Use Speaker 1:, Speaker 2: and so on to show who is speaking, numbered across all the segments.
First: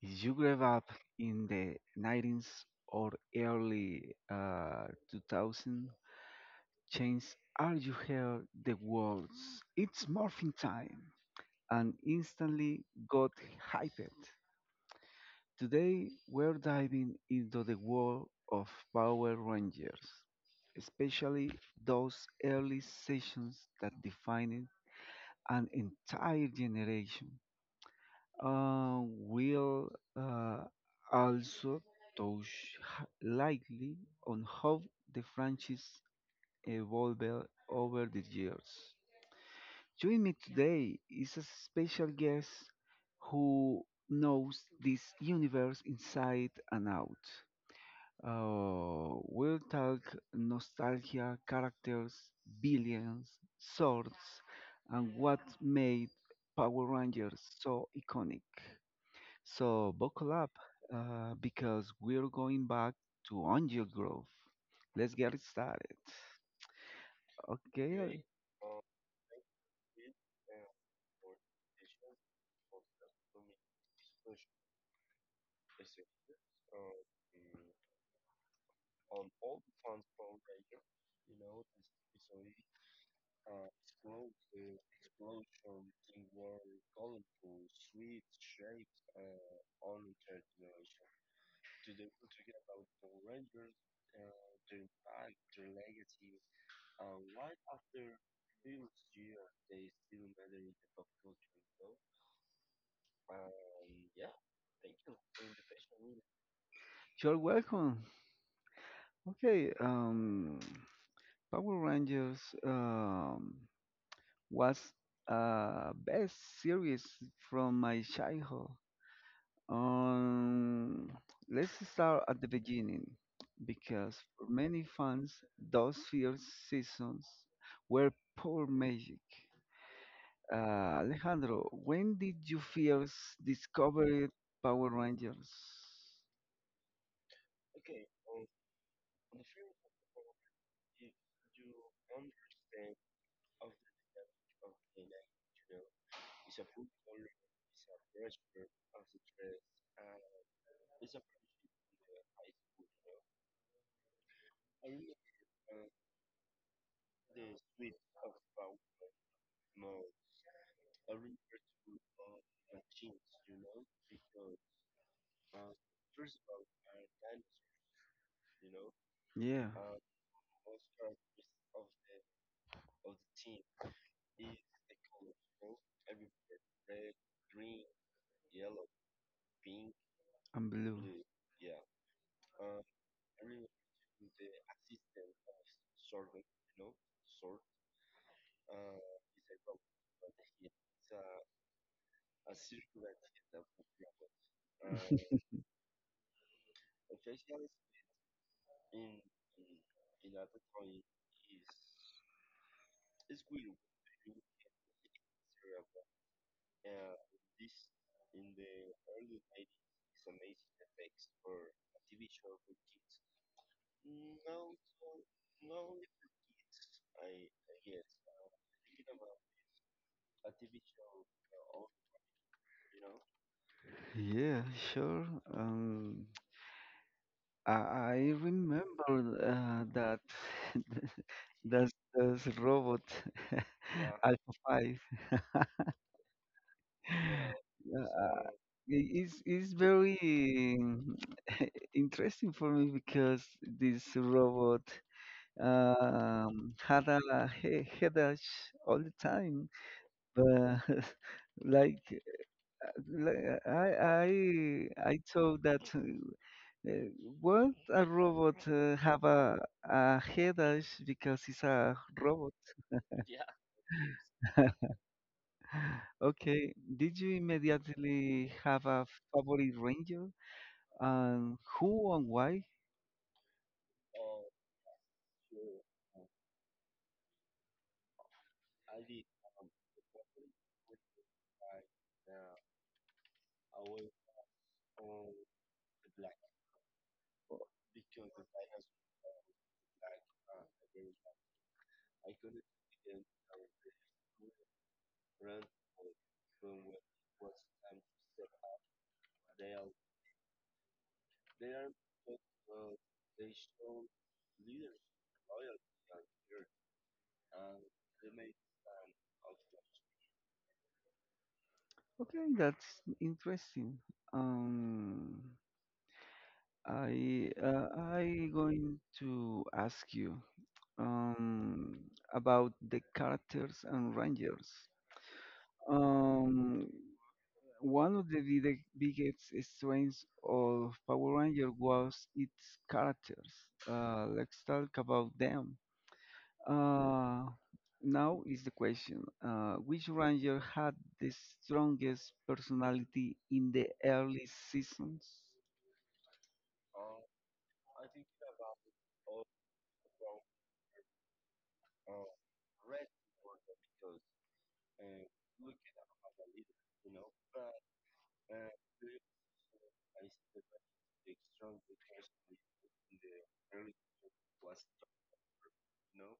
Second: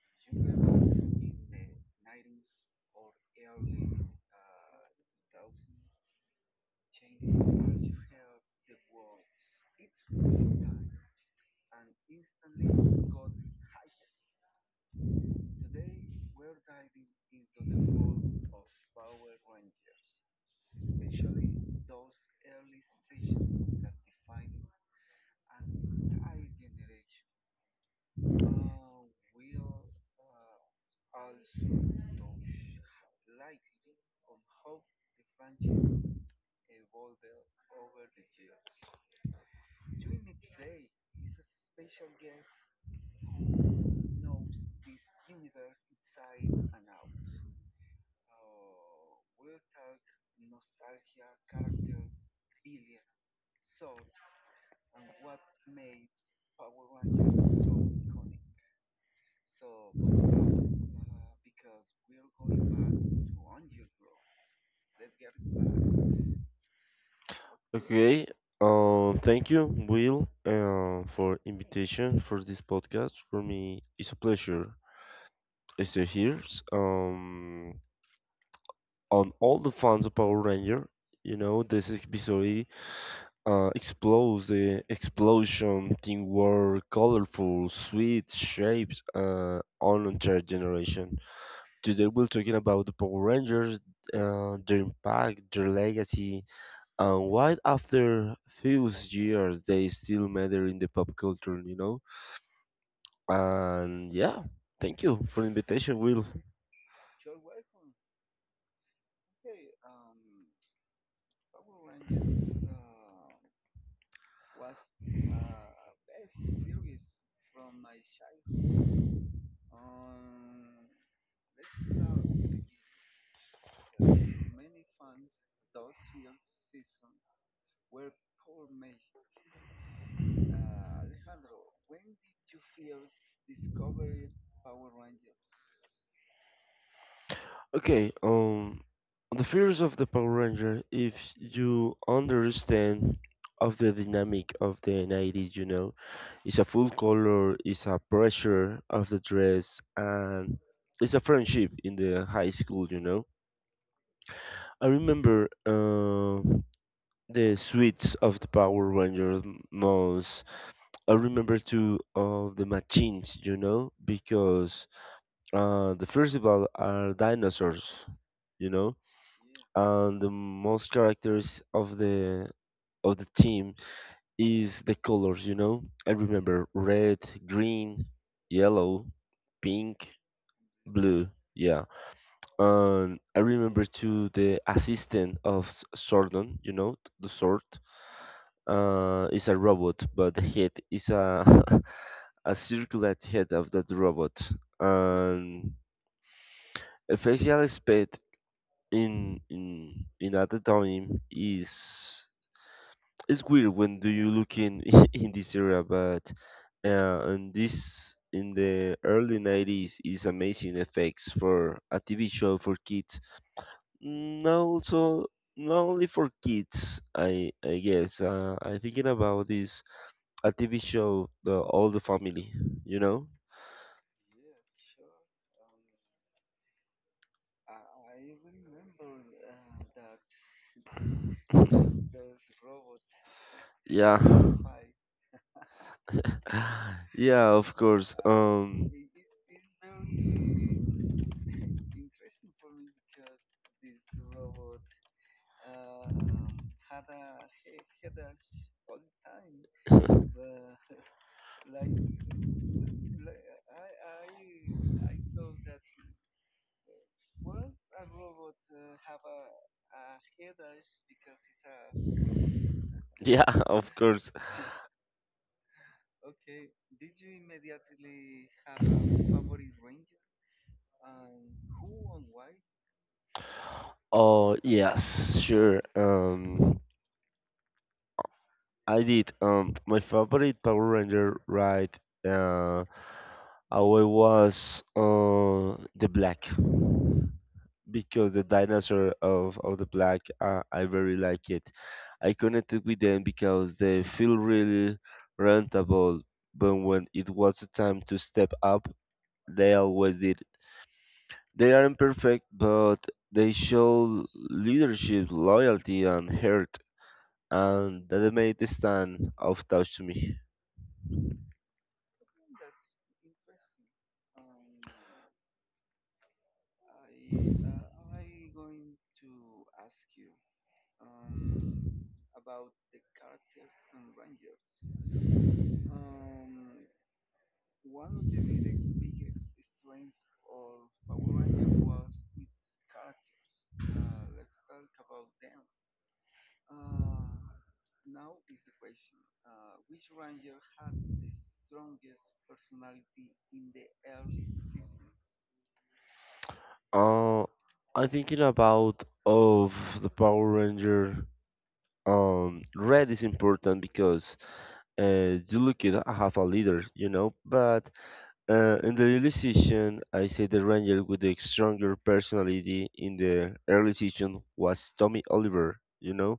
Speaker 1: If you grew up in the 90s or early 2000, change are you hear the words it's morphing time and instantly got hyped. Today we're diving into the world of Power Rangers, especially those early sessions that defined an entire generation. Will uh, also touch lightly on how the franchise evolved over the years. Joining me today is a special guest who knows this universe inside and out. We'll talk nostalgia, characters, billions, swords, and what made Power Rangers so iconic. So buckle up because we're going back to Angel Grove. Let's get it started. Okay,
Speaker 2: Okay. Thank you, Will, for invitation for this podcast. For me, it's a pleasure. It's a here. Um, on all the fans of Power Ranger, you know, this episode explodes the explosion, teamwork, colorful, sweet shapes, on entire generation. Today, we're talking about the Power Rangers, their impact, their legacy, and why after few years they still matter in the pop culture, you know? And yeah, thank you for the invitation, Will.
Speaker 1: you're welcome. Okay, Power Rangers um, was best series from my childhood. Um, let's start at the beginning because for many fans, those first seasons were poor magic. Alejandro, when did you first discover Power Rangers?
Speaker 2: Okay, the fears of the Power Ranger, if you understand of the dynamic of the 90s, you know, it's a full color, it's a pressure of the dress, and it's a friendship in the high school, you know. I remember the suits of the Power Rangers most. I remember two of the machines, you know, because the first of all are dinosaurs, you know,
Speaker 1: Yeah, uh,
Speaker 2: and the most characters of the team is the colors, you know. I remember red, green, yellow, pink,
Speaker 1: and Blue.
Speaker 2: blue. Yeah, and I remember too the assistant of Sordon, you know, the sword. Is a robot, but the head is a a circular head of that robot and facial aspect in in other time is it's weird when do you look in in this era. But and this in the early 90s is amazing effects for a TV show for kids, now also not only for kids. I guess, I'm thinking about this, a TV show the all the family, you know.
Speaker 1: Yeah. Yeah, sure. Um, I, I remember that that's robot Yeah.
Speaker 2: Yeah.
Speaker 1: Alpha Five.
Speaker 2: Yeah,
Speaker 1: Yeah.
Speaker 2: of
Speaker 1: Yeah,
Speaker 2: course.
Speaker 1: uh, it- it's it's very interesting for me because this robot had a headache all the time. But like, li- I I thought that uh, won't a robot have a headache because it's a robot?
Speaker 2: Yeah, of course.
Speaker 1: Okay, did you immediately have a favorite ranger? And who and why?
Speaker 2: Oh, yes, sure. I did. My favorite Power Ranger ride, uh, I was the black, because the dinosaur of the black, I very like it. I connected with them because they feel really rentable. But when it was the time to step up, they always did. They aren't perfect, but they show leadership, loyalty, and heart, and that made the stand of touch to me.
Speaker 1: Okay, that's interesting. Um, I uh, I going to ask you um about the characters and rangers. Um, One of the biggest strengths of Power Ranger was its characters. Let's talk about them. Uh, now is the question: which Ranger had the strongest personality in the early seasons?
Speaker 2: Uh, I'm thinking about of the Power Ranger. Red is important because you look at I have a leader, you know. But in the early season, I say the Ranger with the stronger personality in the early season was Tommy Oliver, you know.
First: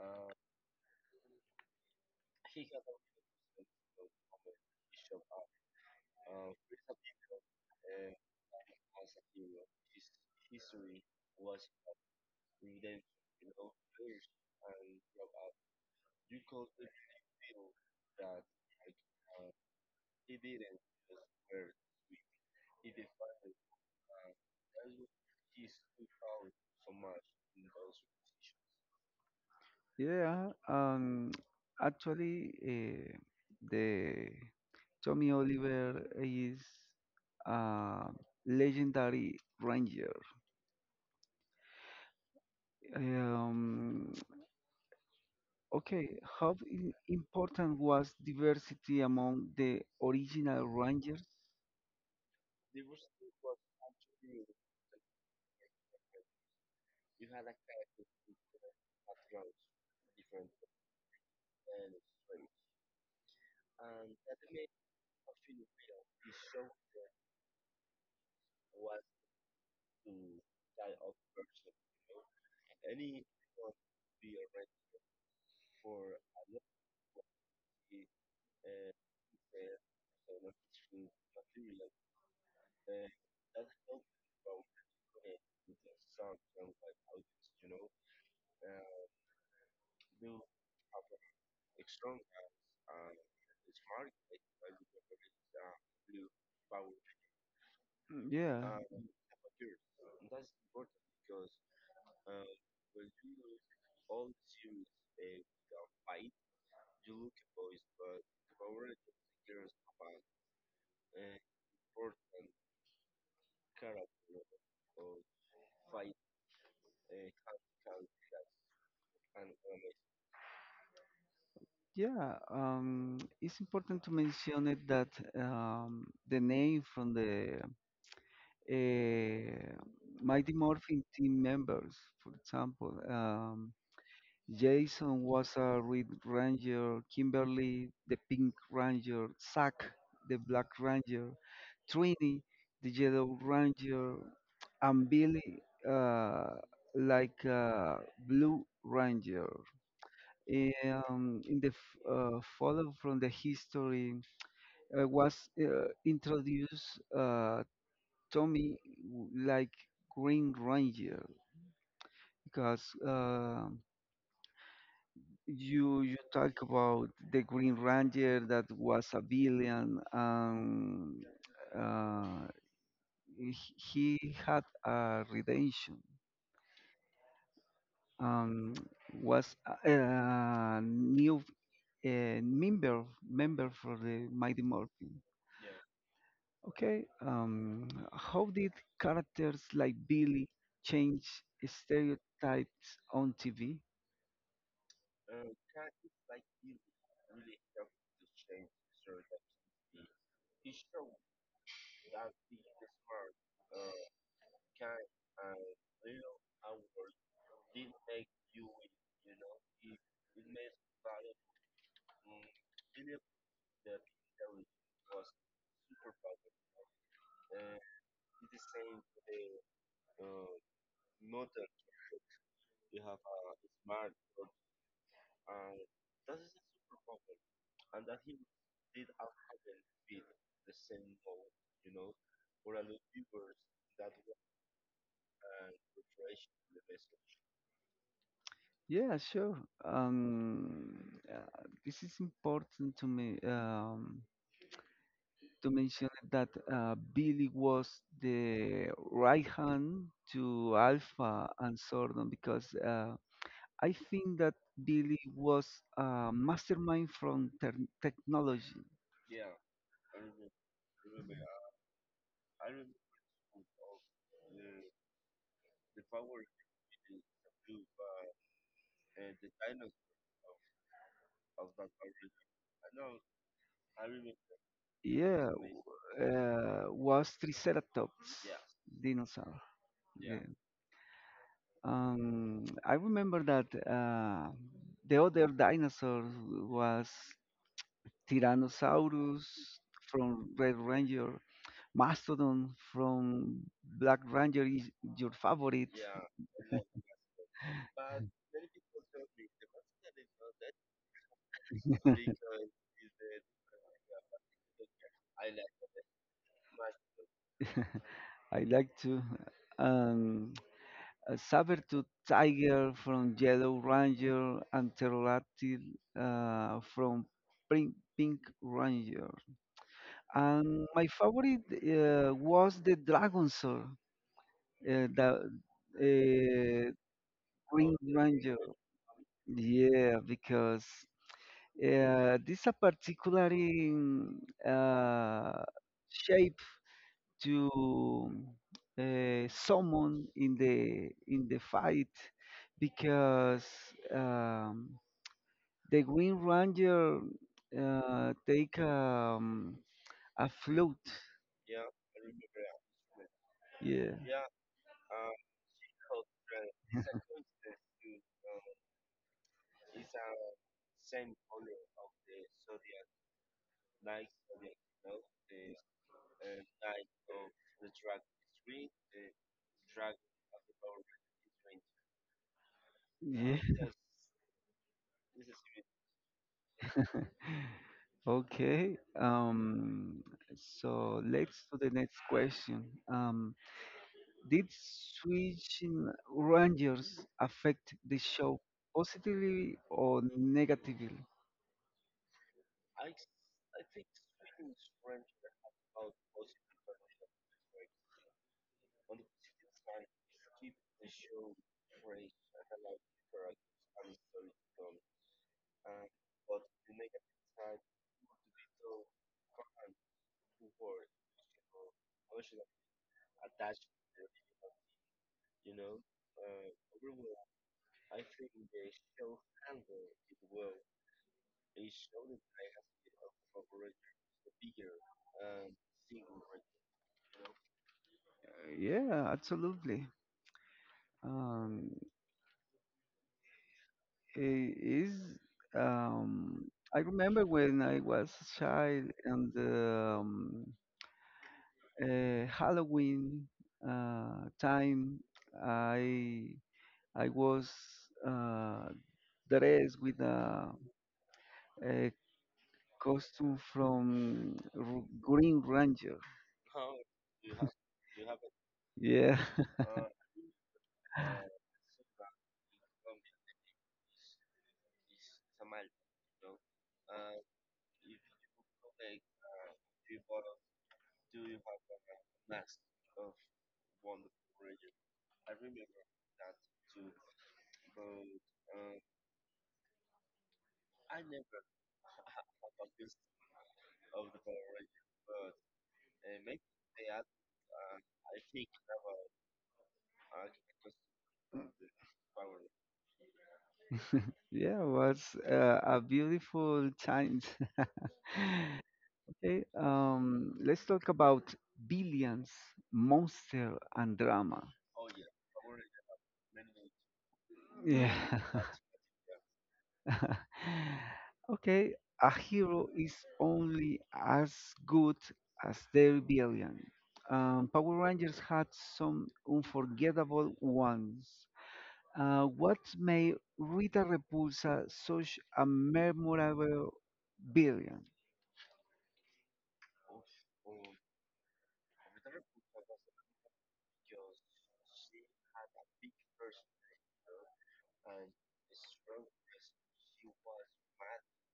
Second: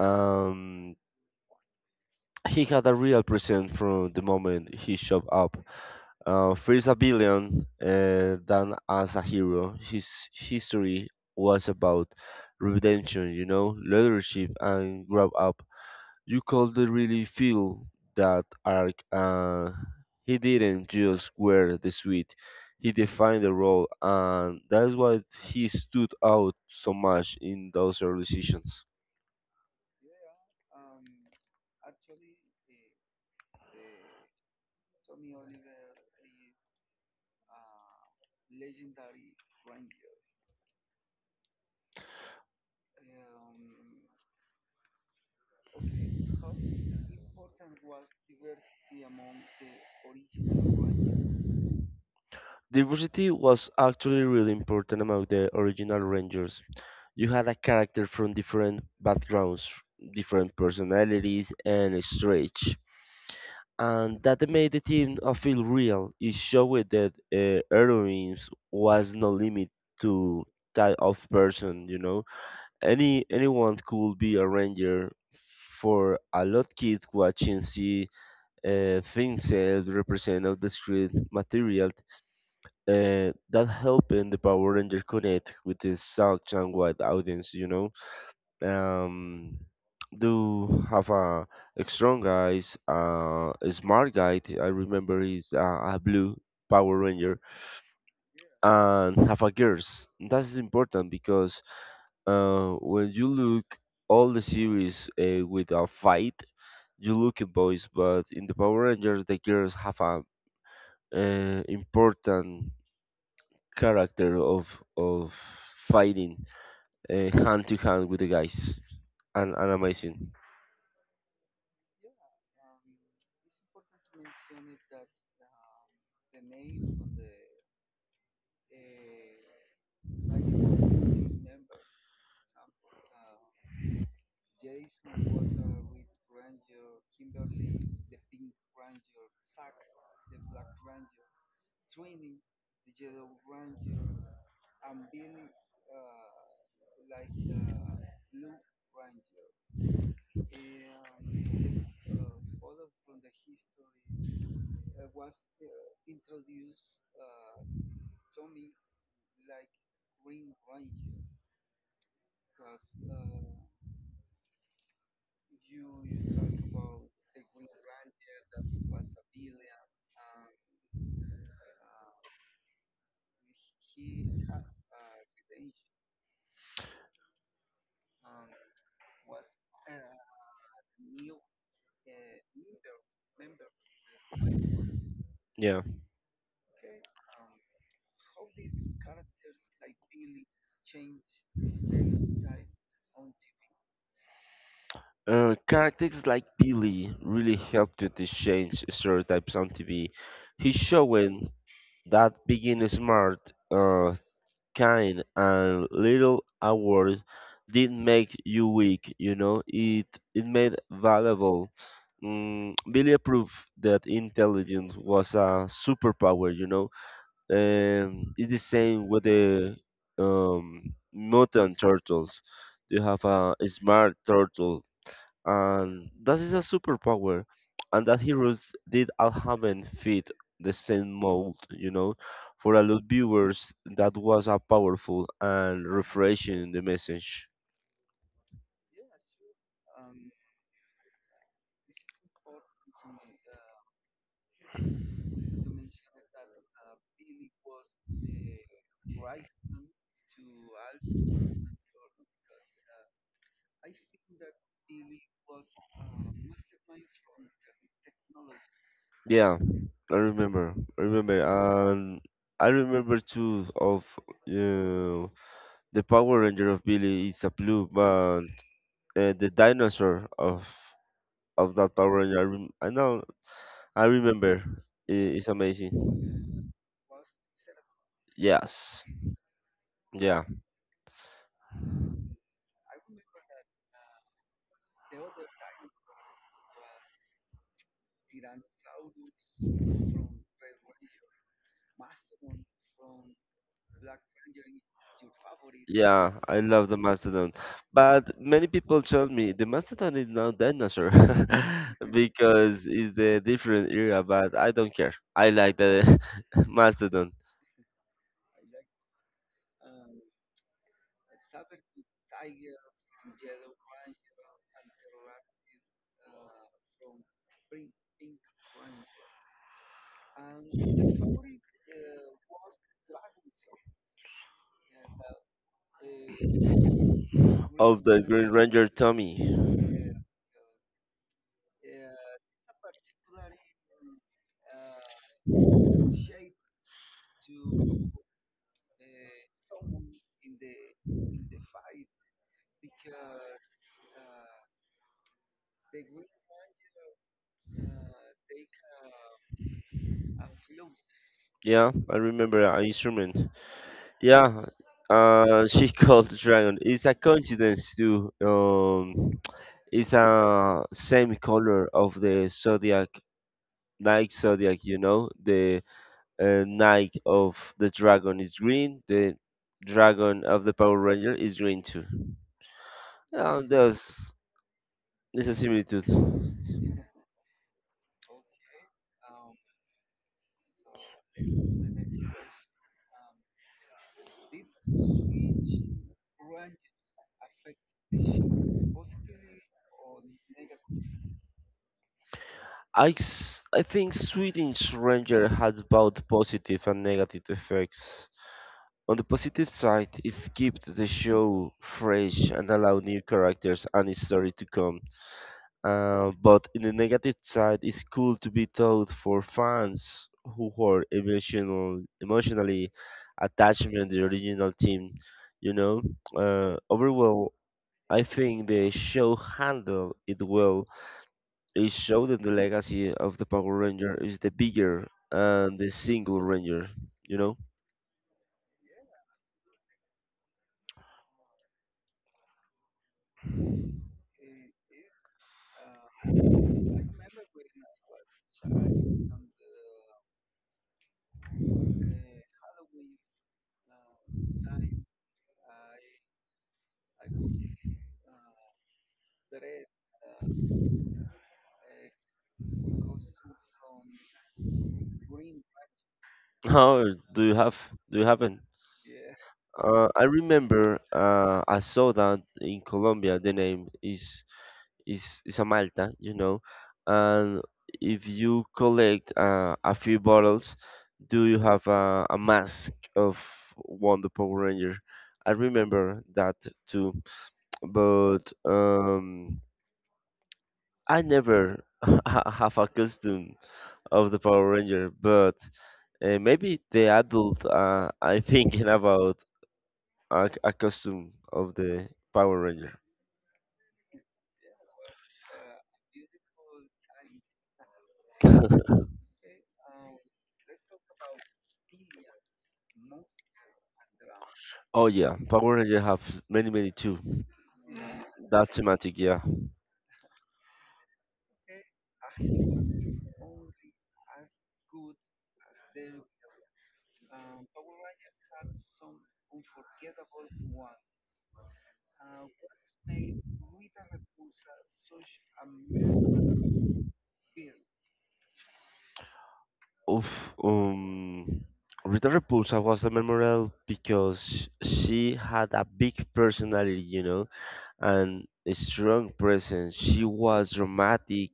Speaker 2: um He had a real presence from the moment he showed up. First a villain, then as a hero. His history was about redemption, you know, leadership, and grow up. You could really feel that arc. He didn't just wear the suit; he defined the role, and that's why he stood out so much in those early seasons.
Speaker 1: Yeah, actually, the Tommy Oliver is a legendary ranger. Um, okay, how important was diversity among the original Rangers?
Speaker 2: Diversity was actually really important among the original Rangers. You had a character from different backgrounds, different personalities, and stretch. And that made the team feel real. It showed that heroines was no limit to type of person, you know. Anyone could be a ranger. For a lot kids watching see things represent of the street material, that helping the Power Ranger connect with the South and wide audience, you know, um, do have a strong guys, a smart guy. I remember he's a blue Power Ranger,
Speaker 1: Mm, yeah,
Speaker 2: and have a girls. That's important because when you look all the series with a fight, you look at boys, but in the Power Rangers, the girls have a important character of of fighting hand to hand with the guys and, amazing.
Speaker 1: yeah. It's important to mention it that the name from the uh, Mighty Morphin team members, for example. Jason was a Red Ranger, Kimberly the Pink Ranger, Zack the Black Ranger, Trini the Yellow Ranger, and Billy uh, like a Blue Ranger. In the follow from the history was introduced Tommy like Green Ranger because you talk about the Green Ranger that was a villain, and uh, he had a redemption. Um, was a new a member for the Mighty Morphin.
Speaker 2: Yeah,
Speaker 1: Okay, how did characters like Billy change stereotypes on TV?
Speaker 2: characters like Billy really helped to change stereotypes on TV. He's showing that being smart, uh, kind and little award, didn't make you weak, you know. It made valuable. Mm, Billy proved that intelligence was a superpower, you know. And it's the same with the mutant turtles. They have a smart turtle, and that is a superpower. And that heroes did all haven't fit the same mold, you know. For a lot of viewers, that was a powerful and refreshing the message.
Speaker 1: Yeah, sure. Um, this is important to me to mention that Billy was the right hand to Alpha and Sordon because I think that Billy was a mastermind from ter technology.
Speaker 2: Yeah, I remember, and I remember too of the Power Ranger of Billy is a blue, but the dinosaur of that Power Ranger. I, I know, I remember.
Speaker 1: Yeah,
Speaker 2: It's
Speaker 1: w-
Speaker 2: amazing.
Speaker 1: was Triceratops
Speaker 2: Yes,
Speaker 1: dinosaur. Yeah.
Speaker 2: yeah,
Speaker 1: I remember that the other dinosaur was Tyrannosaurus from Red Ranger, Mastodon from Black Ranger is your favorite.
Speaker 2: yeah. I love the mastodon, but many people told me the mastodon is not dinosaur because it's the different era. But I don't care. I like the mastodon
Speaker 1: I like to. Um, a saber-tooth tiger from Yellow Ranger and pterodactyl from Pink Ranger. And my favorite was the Dragonsaur, the uh, Green
Speaker 2: of the Green
Speaker 1: Ranger.
Speaker 2: Ranger Tommy.
Speaker 1: Yeah, because yeah, this a particular in, uh, shape to someone in the fight because um, the Green Ranger take a flute.
Speaker 2: Yeah, I remember an instrument.
Speaker 1: Yeah,
Speaker 2: Yeah, she called the dragon. It's a coincidence too. It's a same color of the zodiac, Nike zodiac. You know, the Nike of the dragon is green. The dragon of the Power Ranger is green too.
Speaker 1: yeah.
Speaker 2: Yeah, there's a similitude.
Speaker 1: Okay. So let's to the next question. Um, Did switching rangers affect the show positively or negatively?
Speaker 2: I think Swedish Ranger has both positive and negative effects. On the positive side, it keeps the show fresh and allowed new characters and its story to come. But in the negative side, it's cool to be told for fans who are emotional, emotionally attached to the original team. You know, overall, I think the show handled it well. It showed that the legacy of the Power Ranger is the bigger and the single Ranger. You know,
Speaker 1: Yeah, absolutely. Um, it is. Um, I remember when I was a child and Halloween time, I I was uh, dressed with a costume from Green Ranger.
Speaker 2: how do you have? Do you have it?
Speaker 1: Yeah,
Speaker 2: I remember I saw that in Colombia the name is is a Malta, you know, and if you collect a few bottles, do you have a mask of one the Power Ranger? I remember that too, but I never have a costume of the Power Ranger, but maybe the adult I thinking about a costume of the Power Ranger.
Speaker 1: yeah, it was a beautiful time. Okay, let's talk about billions, monster, and drama.
Speaker 2: Oh yeah, Power Ranger have many too.
Speaker 1: Yeah.
Speaker 2: That thematic, yeah.
Speaker 1: Okay, a hero is only as good as their villain. Power Rangers had some unforgettable ones. What made Rita Repulsa such a memorable villain?
Speaker 2: Oof. Um, Rita Repulsa was a memorable because she had a big personality, you know, and a strong presence. She was dramatic,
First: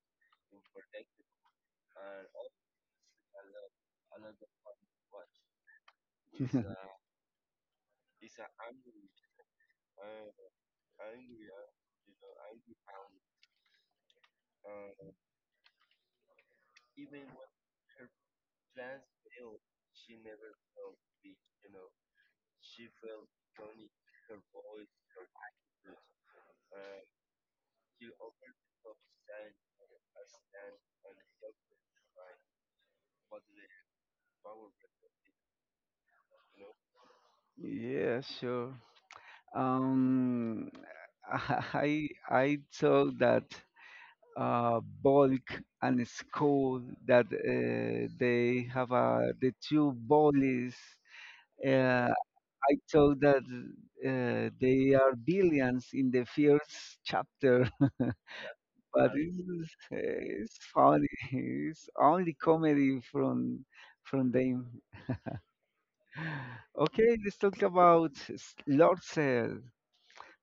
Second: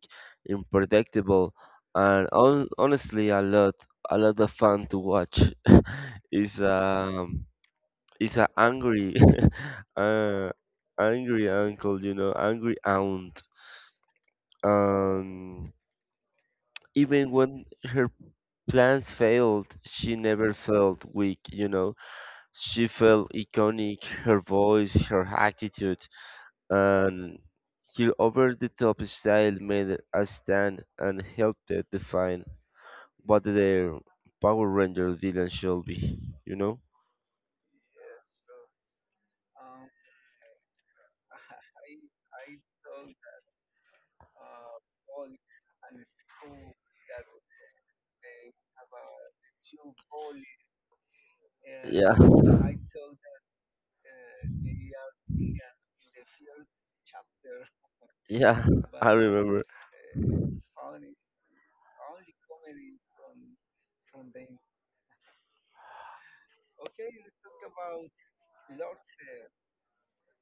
Speaker 2: unpredictable, and honestly, a lot of fun to watch. It's um, it's a angry, uh, angry uncle, you know, angry aunt. Um, even when her plans failed, she never felt weak, you know. She felt iconic, her voice, her attitude, and her over the top style made a stand and helped it define what their Power Ranger villain should be, you know?
Speaker 1: Yeah, sure. Um, I thought that bulk and school that they have the two bullies. Uh,
Speaker 2: Yeah,
Speaker 1: I thought that they are billions in the first chapter,
Speaker 2: yeah,
Speaker 1: but
Speaker 2: I remember.
Speaker 1: it's funny. It's only comedy from them. Okay, let's talk about Lord Cell.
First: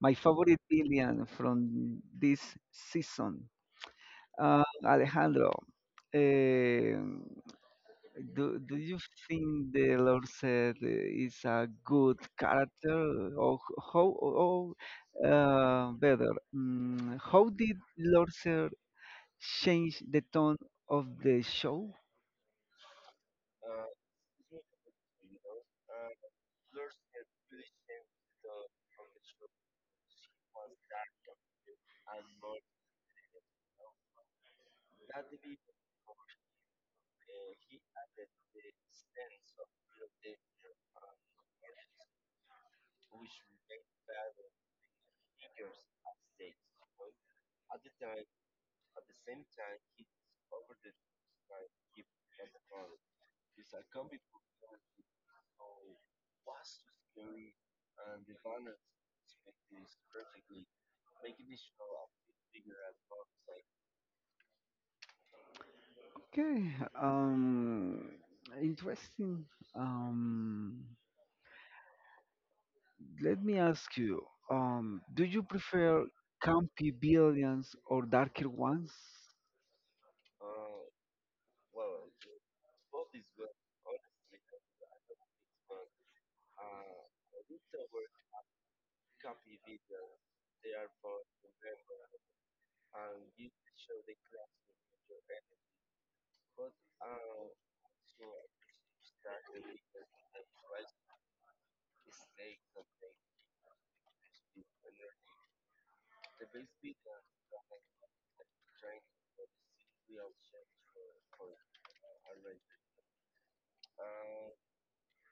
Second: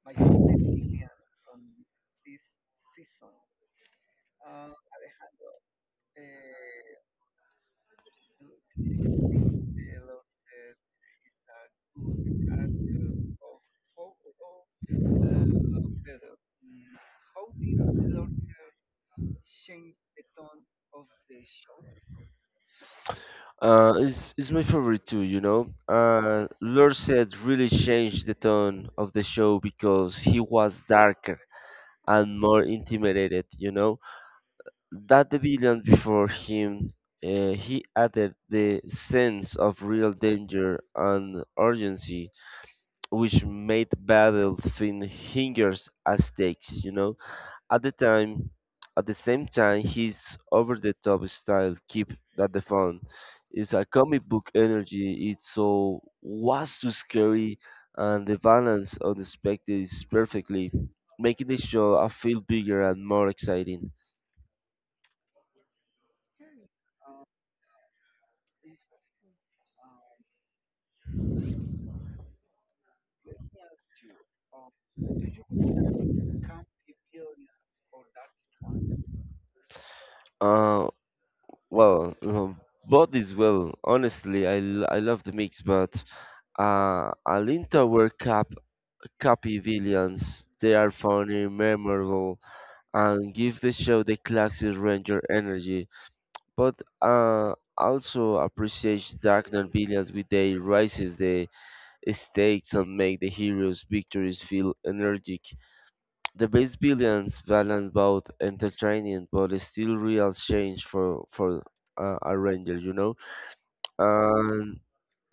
Speaker 1: My favorite villain from this season, Alejandro. Um do do you think the Lord said is a good character, or how, or better, mm, how did Lord said change the tone of the show?
Speaker 2: It's my favorite too, you know. Lorset really changed the tone of the show because he was darker and more intimidated, you know. That the villain before him, he added the sense of real danger and urgency, which made battle feel hingers as stakes, you know. At the time, at the same time, his over-the-top style keep that the fun. It's a comic book energy. It's so was too scary, and the balance of the spectacle is perfectly, making the show a feel bigger and more exciting.
Speaker 1: Okay, um, interesting. Um, Let me ask you, do you prefer campy villains or darker ones?
Speaker 2: Uh, well, both is well. Honestly, I love the mix, but Alin Tower Cap Copy villains. They are funny, memorable, and give the show the classic Ranger energy, but uh, also appreciates dark and villains with they raises the stakes and make the heroes' victories feel energetic. The best villains balance both entertaining but still real change for a ranger, you know. And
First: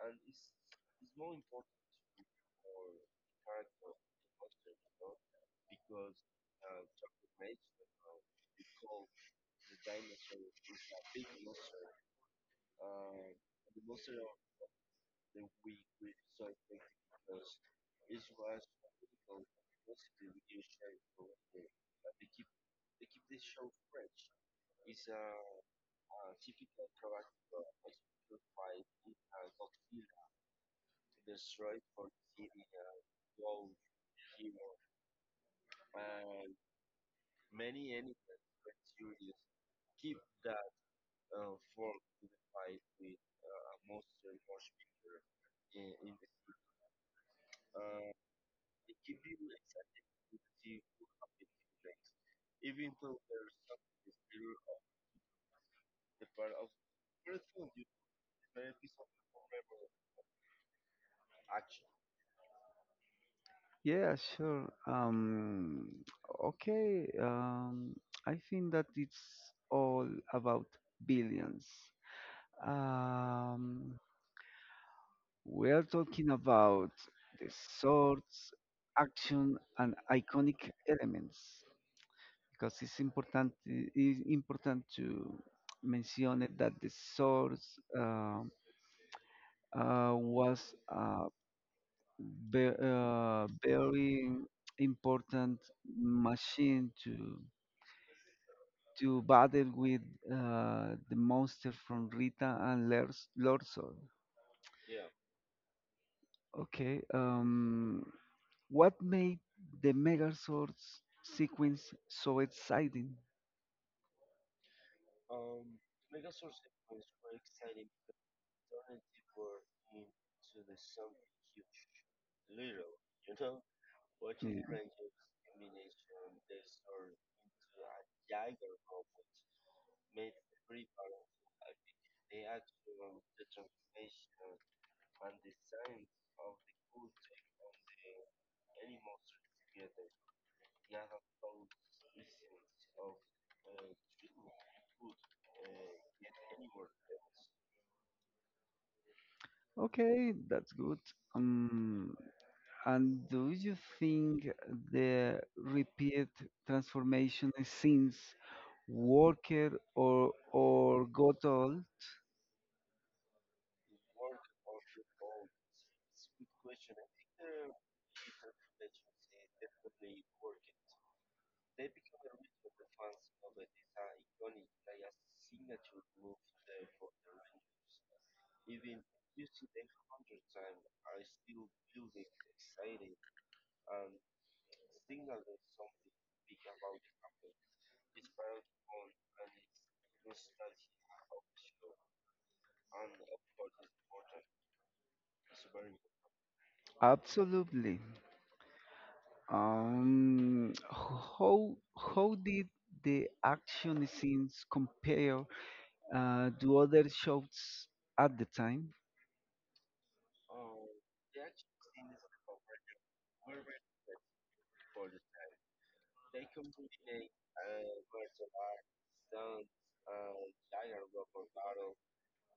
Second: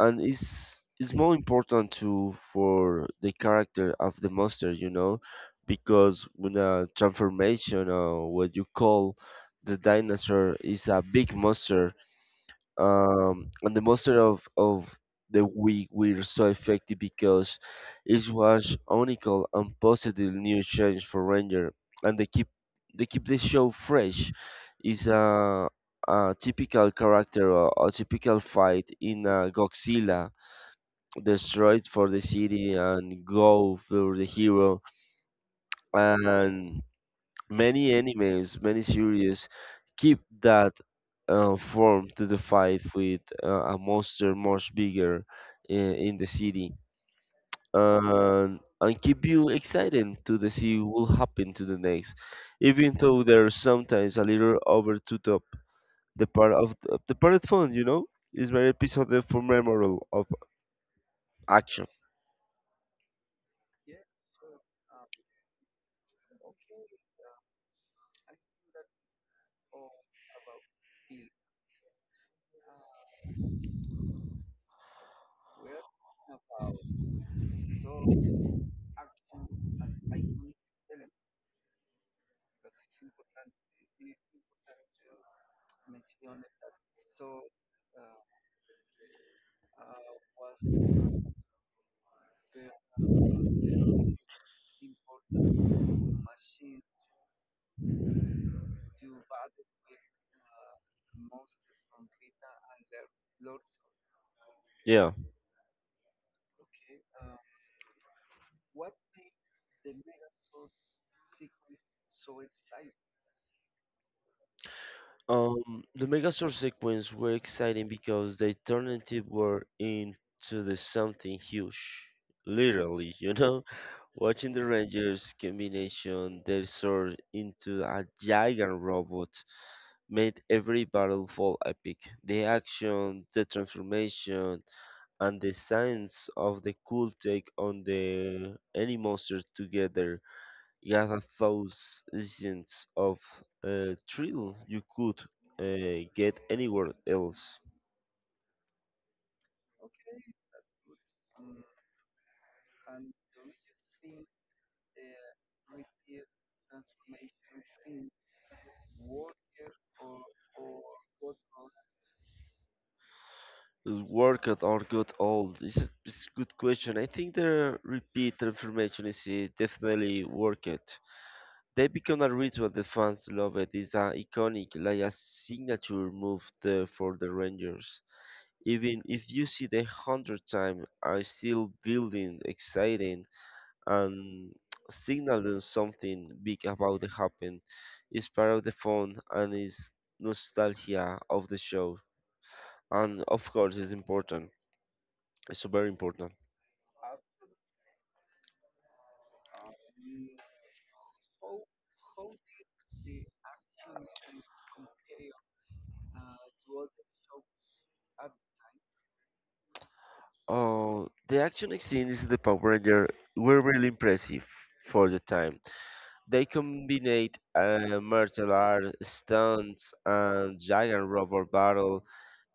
Speaker 2: it's more important to for the character of the monster, you know, because when a transformation or what you call the dinosaur is a big monster. And the monster of the week were so effective because it was unical and positive new change for ranger, and they keep the show fresh. Is a typical character or a typical fight in Godzilla destroyed for the city and go for the hero, and many animes, many series keep that form to the fight with a monster much bigger in the city, and keep you excited to the see what will happen to the next. Even though there's sometimes a little over to top, the part of the part of fun, you know, is very episode for memorable of action.
Speaker 1: Yeah, sure. Okay. I think that it's all about billions. Um, we are talking about the swords, action, and iconic elements because it's important. It's important to mention it that the swords. Um, was a very important machine to battle with the monster from Rita and Lorzol.
Speaker 2: Yeah.
Speaker 1: Okay, what made the Megazord's sequence so exciting?
Speaker 2: The Megazord sequence were exciting because they turned into were into the something huge. Literally, you know, watching
Speaker 1: Yeah.
Speaker 2: the Rangers combination their sword into a giant robot made every battle fall epic. The action, the transformation, and the science of the cool take on the any monster together, you have thousands of thrill you could get anywhere else.
Speaker 1: Okay, that's good. Um, And do you think the repeat transformation since worker or got all?
Speaker 2: Does workout or got old? This is a good question. I think the repeat transformation is definitely worth it. They become a ritual. The fans love it. It's a iconic, like a signature move for the Rangers. Even if you see the hundred time, are still building, exciting and signaling something big about to happen is part of the fun and is nostalgia of the show. And of course, it's important. It's very important.
Speaker 1: Absolutely. Um, how did the action scenes compare to other shows at the time?
Speaker 2: Oh, the action scenes in the Power Ranger were really impressive for the time. They combined martial art, stunts, and giant robot battle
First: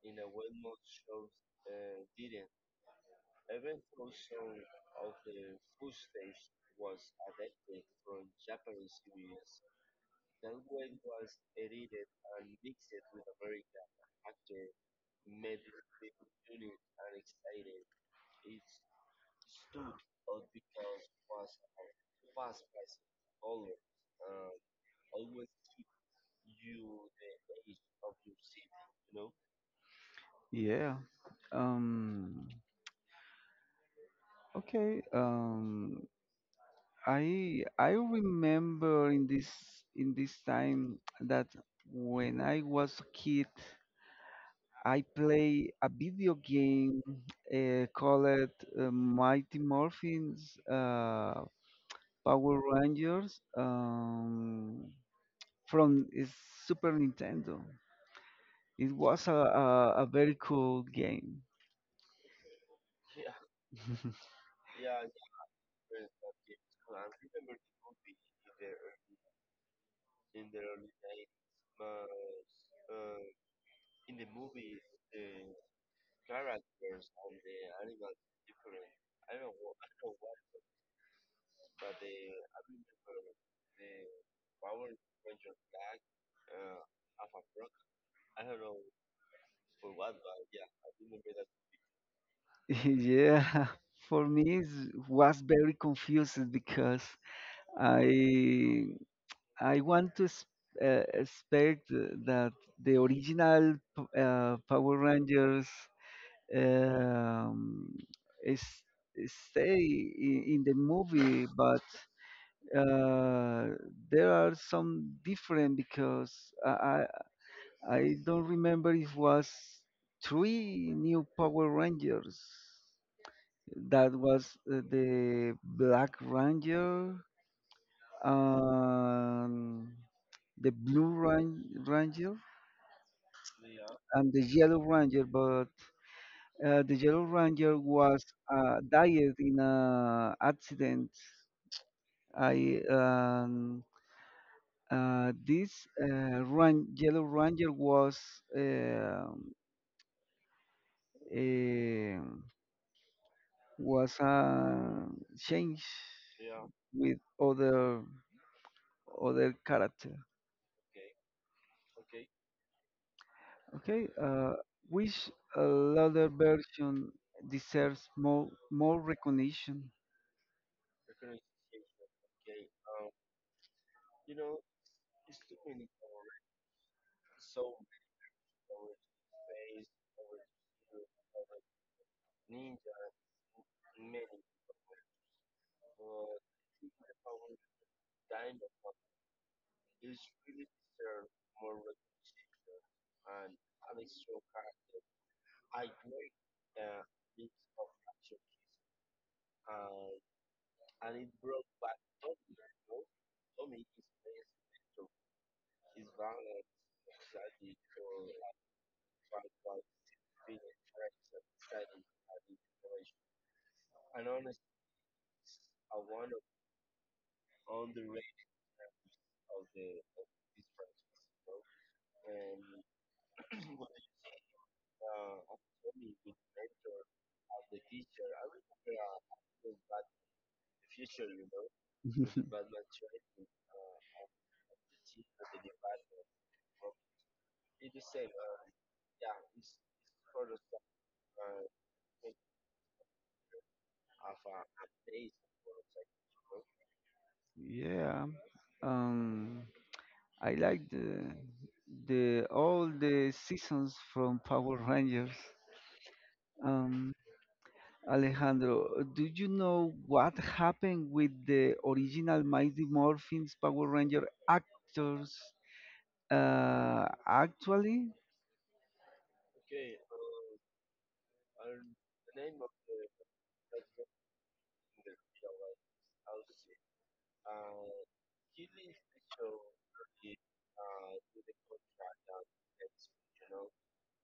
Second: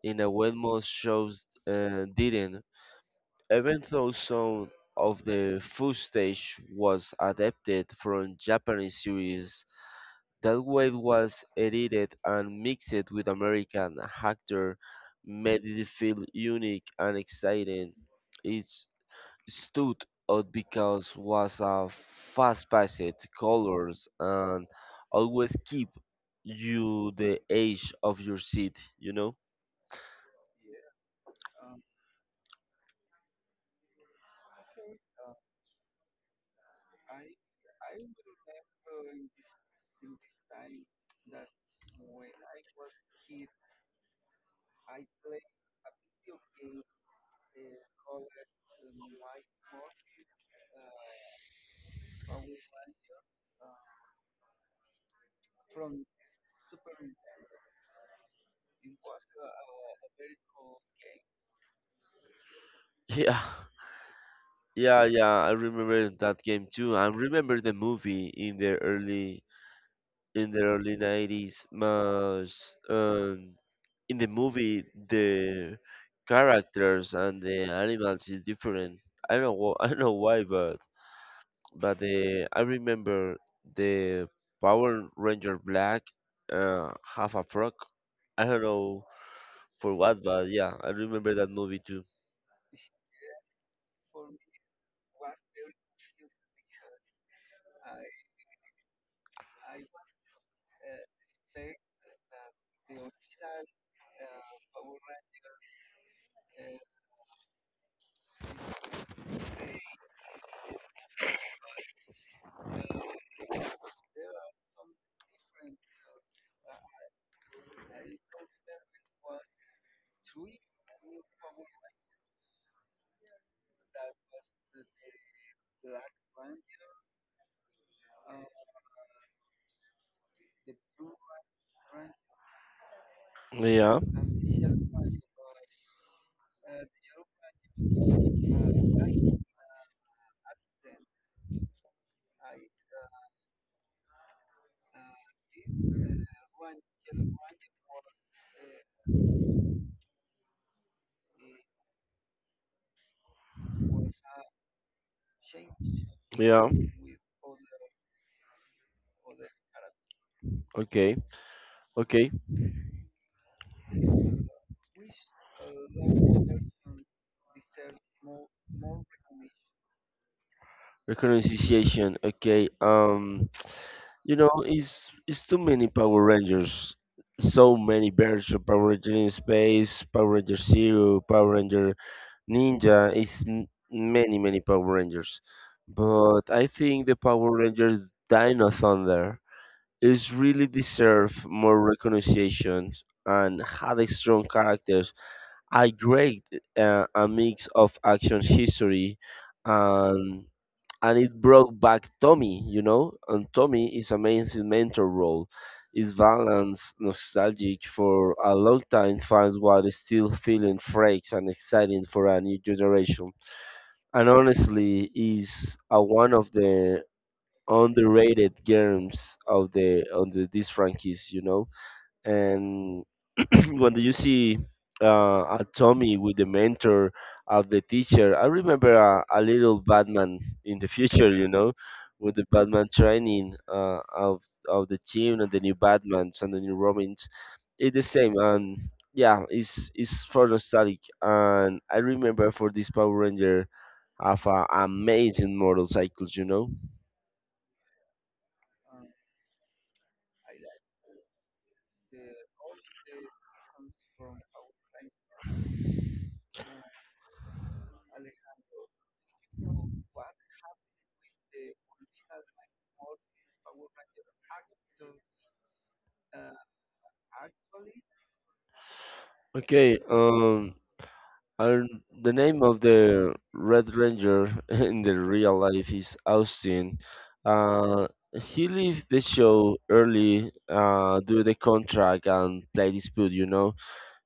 Speaker 2: in a way most shows didn't. Even though some of the footage was adapted from Japanese series, that way it was edited and mixed with American actor made it feel unique and exciting. It stood out because was a fast-paced colors and always keep you the edge of your seat, you know?
Speaker 1: Yeah. Um, okay. I remember in this time that when I was a kid, I play a video game called Mighty Morphins Power Rangers from Super Nintendo. It was a very cool game.
Speaker 2: Yeah. Yeah, yeah, I remember that game too. I remember the movie in the early 90s. Mas, in the movie, the characters and the animals is different. I don't know, I don't know why, but the I remember the Power Ranger Black, half a frog. I don't know for what, but yeah, I remember that movie too.
Speaker 1: Yeah, for me it was very confusing because I I want to expect that the original Power Rangers um, is, stay in the movie, but uh, there are some different because I, I I don't remember if was three new Power Rangers. That was the Black Ranger. Um, the blue ranger
Speaker 2: Yeah,
Speaker 1: and the yellow ranger, but the yellow ranger was died in a accident. I this ran- yellow ranger um um was changed
Speaker 2: yeah.
Speaker 1: with other other character.
Speaker 2: Okay, okay.
Speaker 1: Okay, which other version deserves more recognition?
Speaker 2: Reconnaissance, okay. You know, it's too many Power Rangers. So many versions of Power Ranger in Space, Power Ranger Zero, Power Ranger Ninja. It's many, many Power Rangers. But I think the Power Rangers Dino Thunder is really deserve more recognition and had a strong characters. I great a mix of action history and and it brought back Tommy, you know, and Tommy is amazing mentor role. Is balanced, nostalgic for a long time fans while still feeling fresh and exciting for a new generation. And honestly, is a one of the underrated games of the on the this franchise, you know and when you see a Tommy with the mentor of the teacher, I remember a little Batman in the future, you know, with the Batman training of of the team and the new Batmans and the new Robins. It's the same, and yeah, it's for nostalgic. And I remember for this Power Ranger have amazing motorcycles, you know.
Speaker 1: Yeah. Um, I like the all the seasons from Power Rangers. Um, Alejandro, do you know what happened with the original Mighty Morphin's Power Ranger actors? Actually,
Speaker 2: Okay, And the name of the Red Ranger in the real life is Austin. Uh, he left the show early due to the contract and play dispute. You know,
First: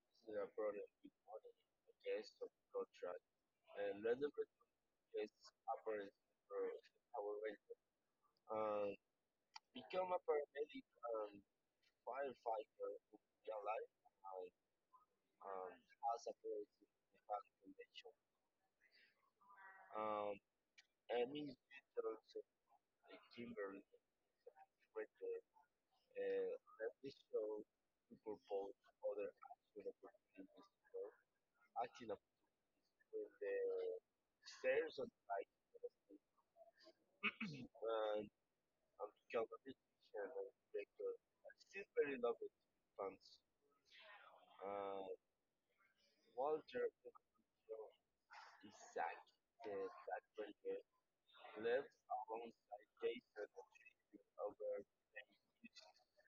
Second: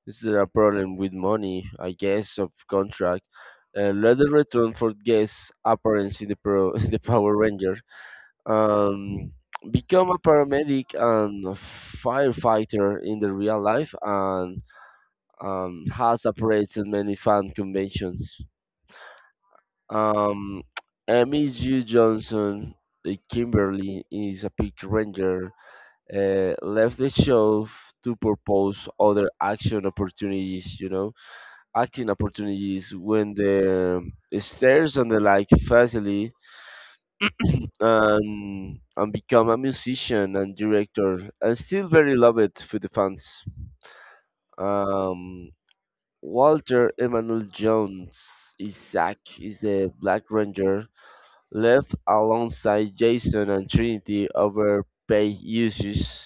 Speaker 2: this is a problem with money, I guess, of contract. Later returned for guest appearance in the pro in the Power Ranger. Um, Become a paramedic and a firefighter in the real life and has operated many fan conventions. Um, Amy G. Johnson, the Kimberly is a Pink Ranger, left the show to propose other action opportunities, you know, acting opportunities when the stairs on the like facility and become a musician and director and still very loved for the fans. Um, Walter Emanuel Jones, is Isaac, is the Black Ranger Left alongside Jason and Trinity over paid usage,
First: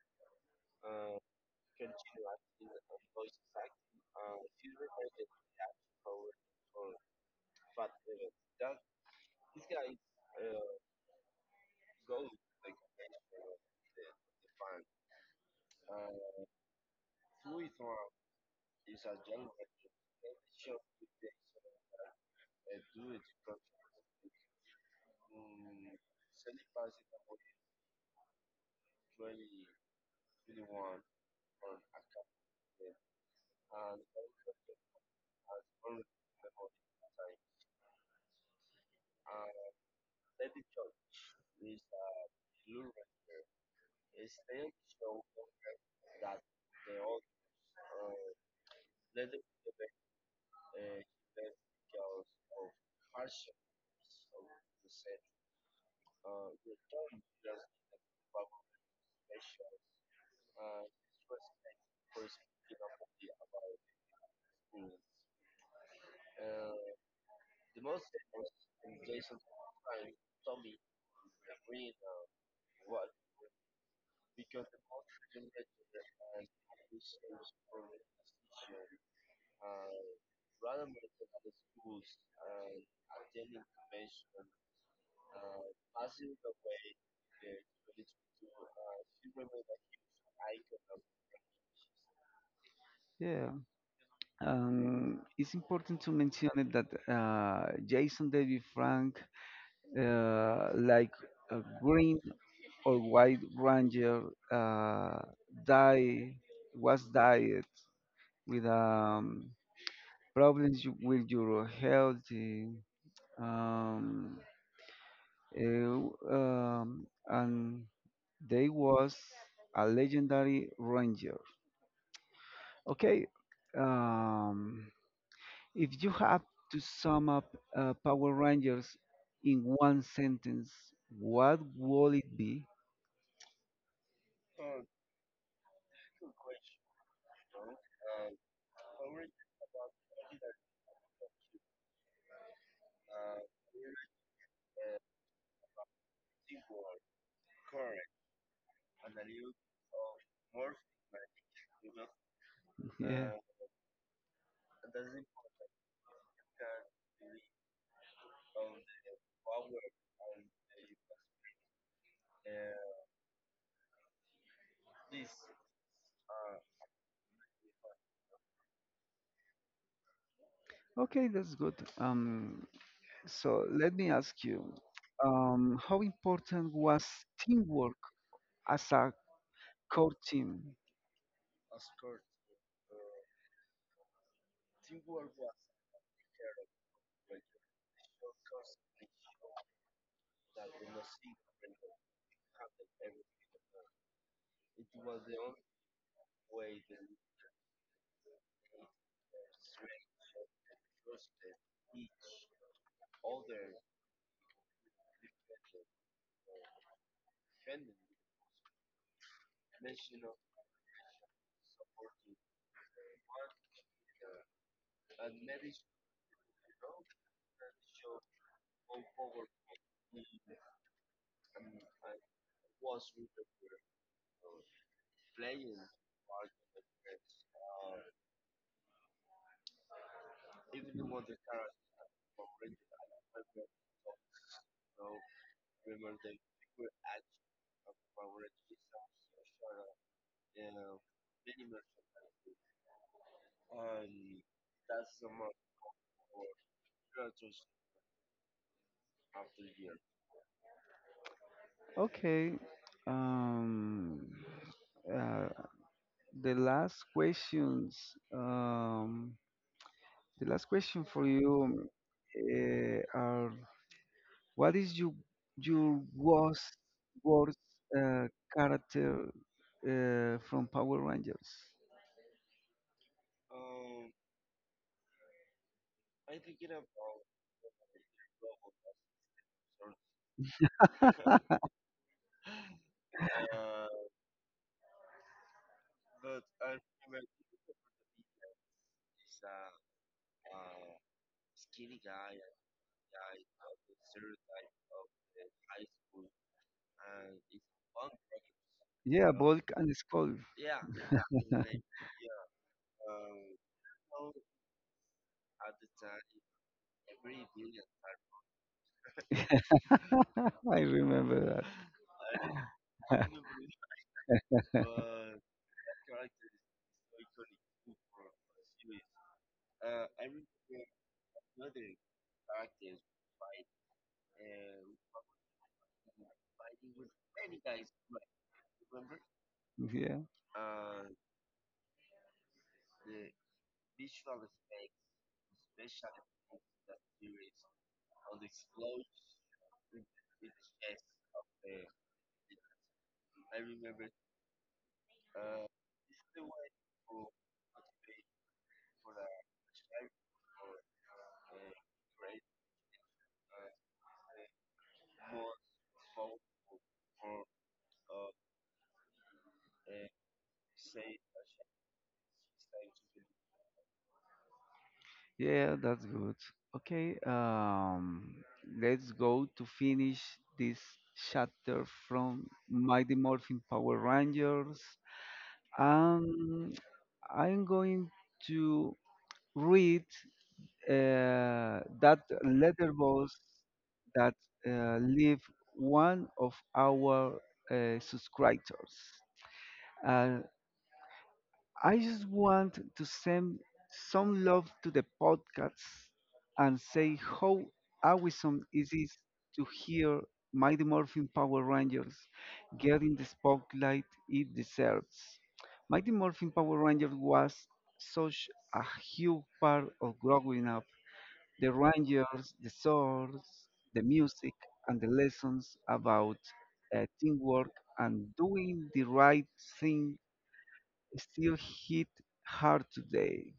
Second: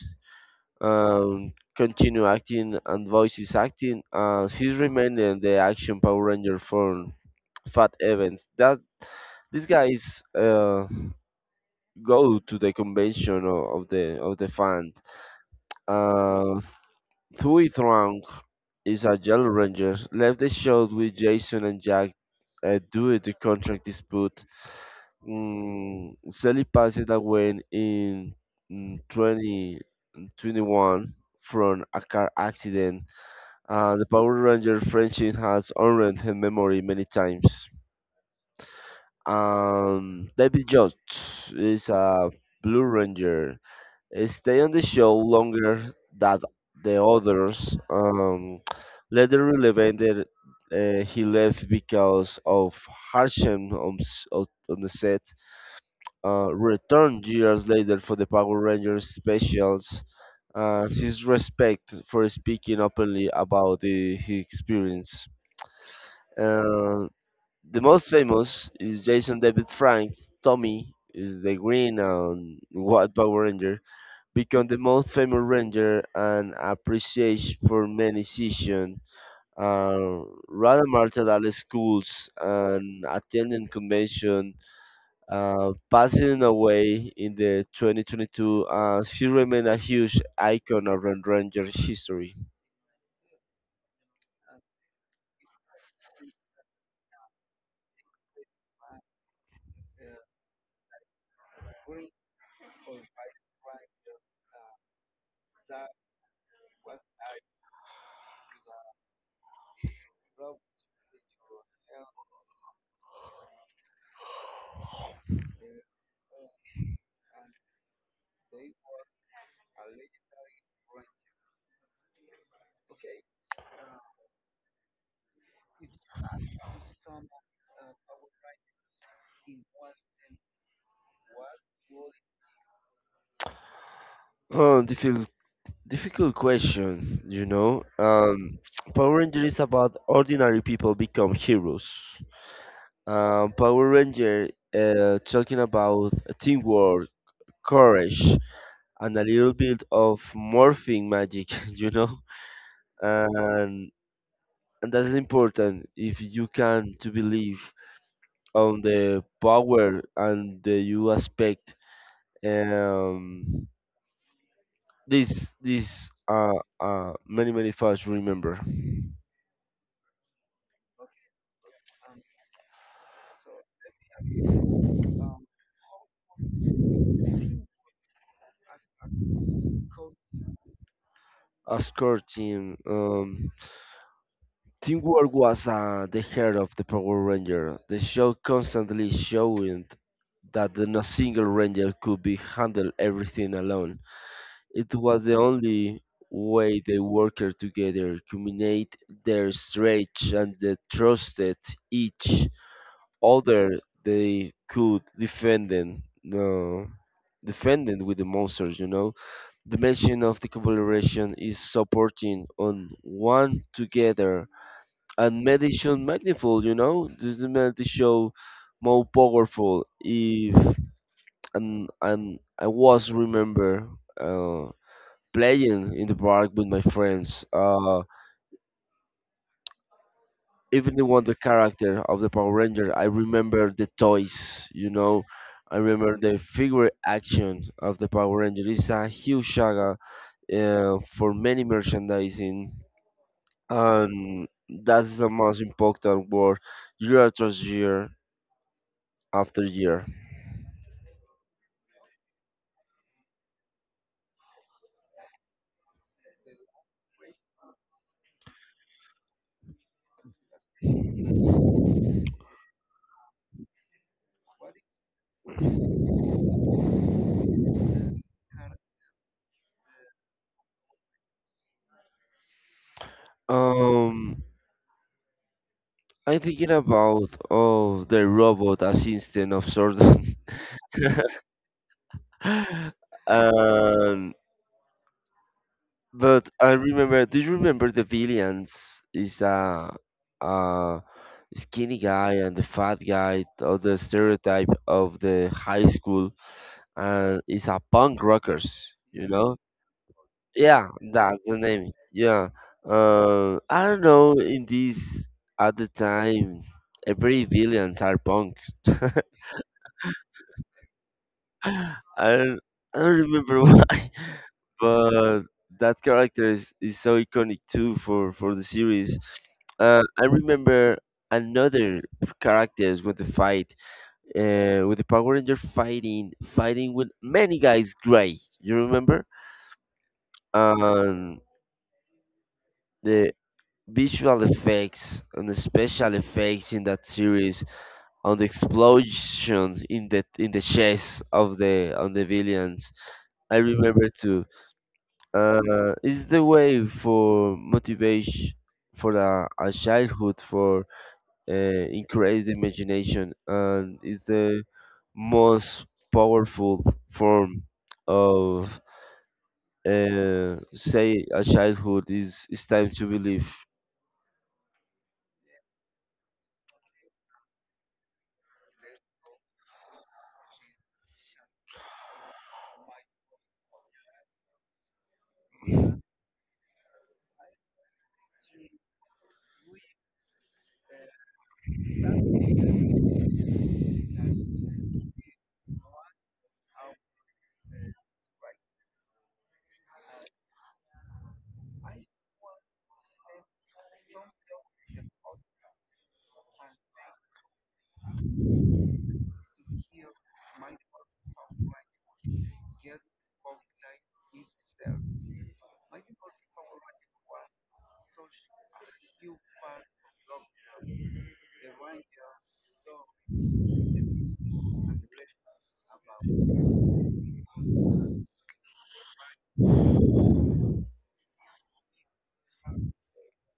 Speaker 2: continued acting and voices acting, and he's remained in the action Power Ranger form. Fat Evans. That these guys go to the convention of the fan. Uh, Thuy Trang is a Yellow Ranger. Left the show with Jason and Jack due to contract dispute. Sally passed away in mm, 2021 from a car accident. The Power Ranger franchise has honored her memory many times. David Jost is a Blue Ranger. He stayed on the show longer than the others. Later relevant that he left because of hardship on, on the set, returned years later for the Power Rangers specials, and his respect for speaking openly about his experience. Uh, the most famous is Jason David Frank's Tommy is the green and white Power Ranger, become the most famous Ranger and appreciated for many seasons. Uh, Radamar at schools and attending convention, passing away in the 2022, she remained a huge icon of Red Ranger history.
Speaker 1: yeah. It's important to mention it that Jason David Frank, uh, like uh, or White Ranger uh, die was diet with problems with your health um, and they was a legendary ranger. Okay, um, if you have to sum up Power Rangers in one sentence, what would it be?
Speaker 2: Oh, difficult, difficult question, you know. Power Ranger is about ordinary people become heroes. Power Ranger talking about teamwork, courage, and a little bit of morphing magic, you know.
Speaker 1: Yeah.
Speaker 2: And and that is important if you can to believe on the power and the you aspect, um this many many facts remember
Speaker 1: Okay, that's good. So let me ask you, how important was teamwork as a core team?
Speaker 2: as core team. Teamwork was the heart of the Power Ranger. The show constantly showing that the no single Ranger could be handle everything alone. It was the only way they worked together, combined their strength and they trusted each other, they could defend them, no, defending with the monsters, you know. The mention of the collaboration is supporting on one together and meditation magniful, you know. This made the show more powerful if and I was remember uh, playing in the park with my friends. Even the one the character of the Power Ranger, I remember the toys, you know. I remember the figure action of the Power Ranger. It's a huge saga for many merchandising, and that's the most important word year after year after year.
Speaker 1: Okay. Um, uh, the last questions, um, the last question for you are: What is your worst uh, character from Power Rangers?
Speaker 2: Um, I'm thinking about oh the robot assistant of Jordan, and But I remember, do you remember the villains? Is a uh, skinny guy and the fat guy, or the stereotype of the high school, and it's a punk rockers, you
Speaker 1: Yeah,
Speaker 2: know?
Speaker 1: Bulk and Skull.
Speaker 2: Yeah, that's the name. Yeah. I don't know. In this at the time, every villains are punk.
Speaker 1: I remember
Speaker 2: I don't, I don't
Speaker 1: that.
Speaker 2: remember why, but that character is so iconic too for the series. I remember another characters with the fight, with the Power Ranger fighting, fighting with many guys. Gray, you remember?
Speaker 1: Yeah.
Speaker 2: Um, the visual effects and the special effects in that series, on the explosions in the chest of the on the villains. I remember too. It's the way for motivation for a childhood for uh, increase the imagination and it's the most powerful form of say a childhood is it's time to believe.
Speaker 1: Yeah, that's good. Okay, let's go to finish this chapter from Mighty Morphin Power Rangers. Um, I'm going to read that letterbox that leave one of our subscribers. Uh, I just want to send some love to the podcast and say how awesome it is to hear Mighty Morphin Power Rangers getting the spotlight it deserves. Mighty Morphin Power Rangers was such a huge part of growing up. The Rangers, the swords, the music, and the lessons about teamwork and doing the right thing still hit hard today.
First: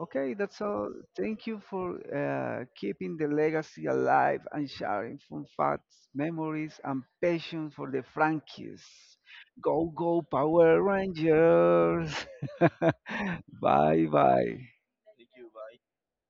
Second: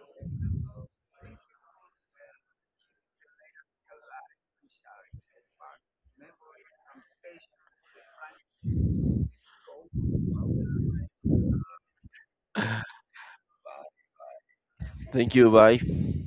Speaker 1: Okay, that's all. Thank you for keeping the legacy alive and sharing fun facts, memories, and passion for the Frankies. Go, go, Power Rangers! Bye, bye.
Speaker 2: Thank you, bye.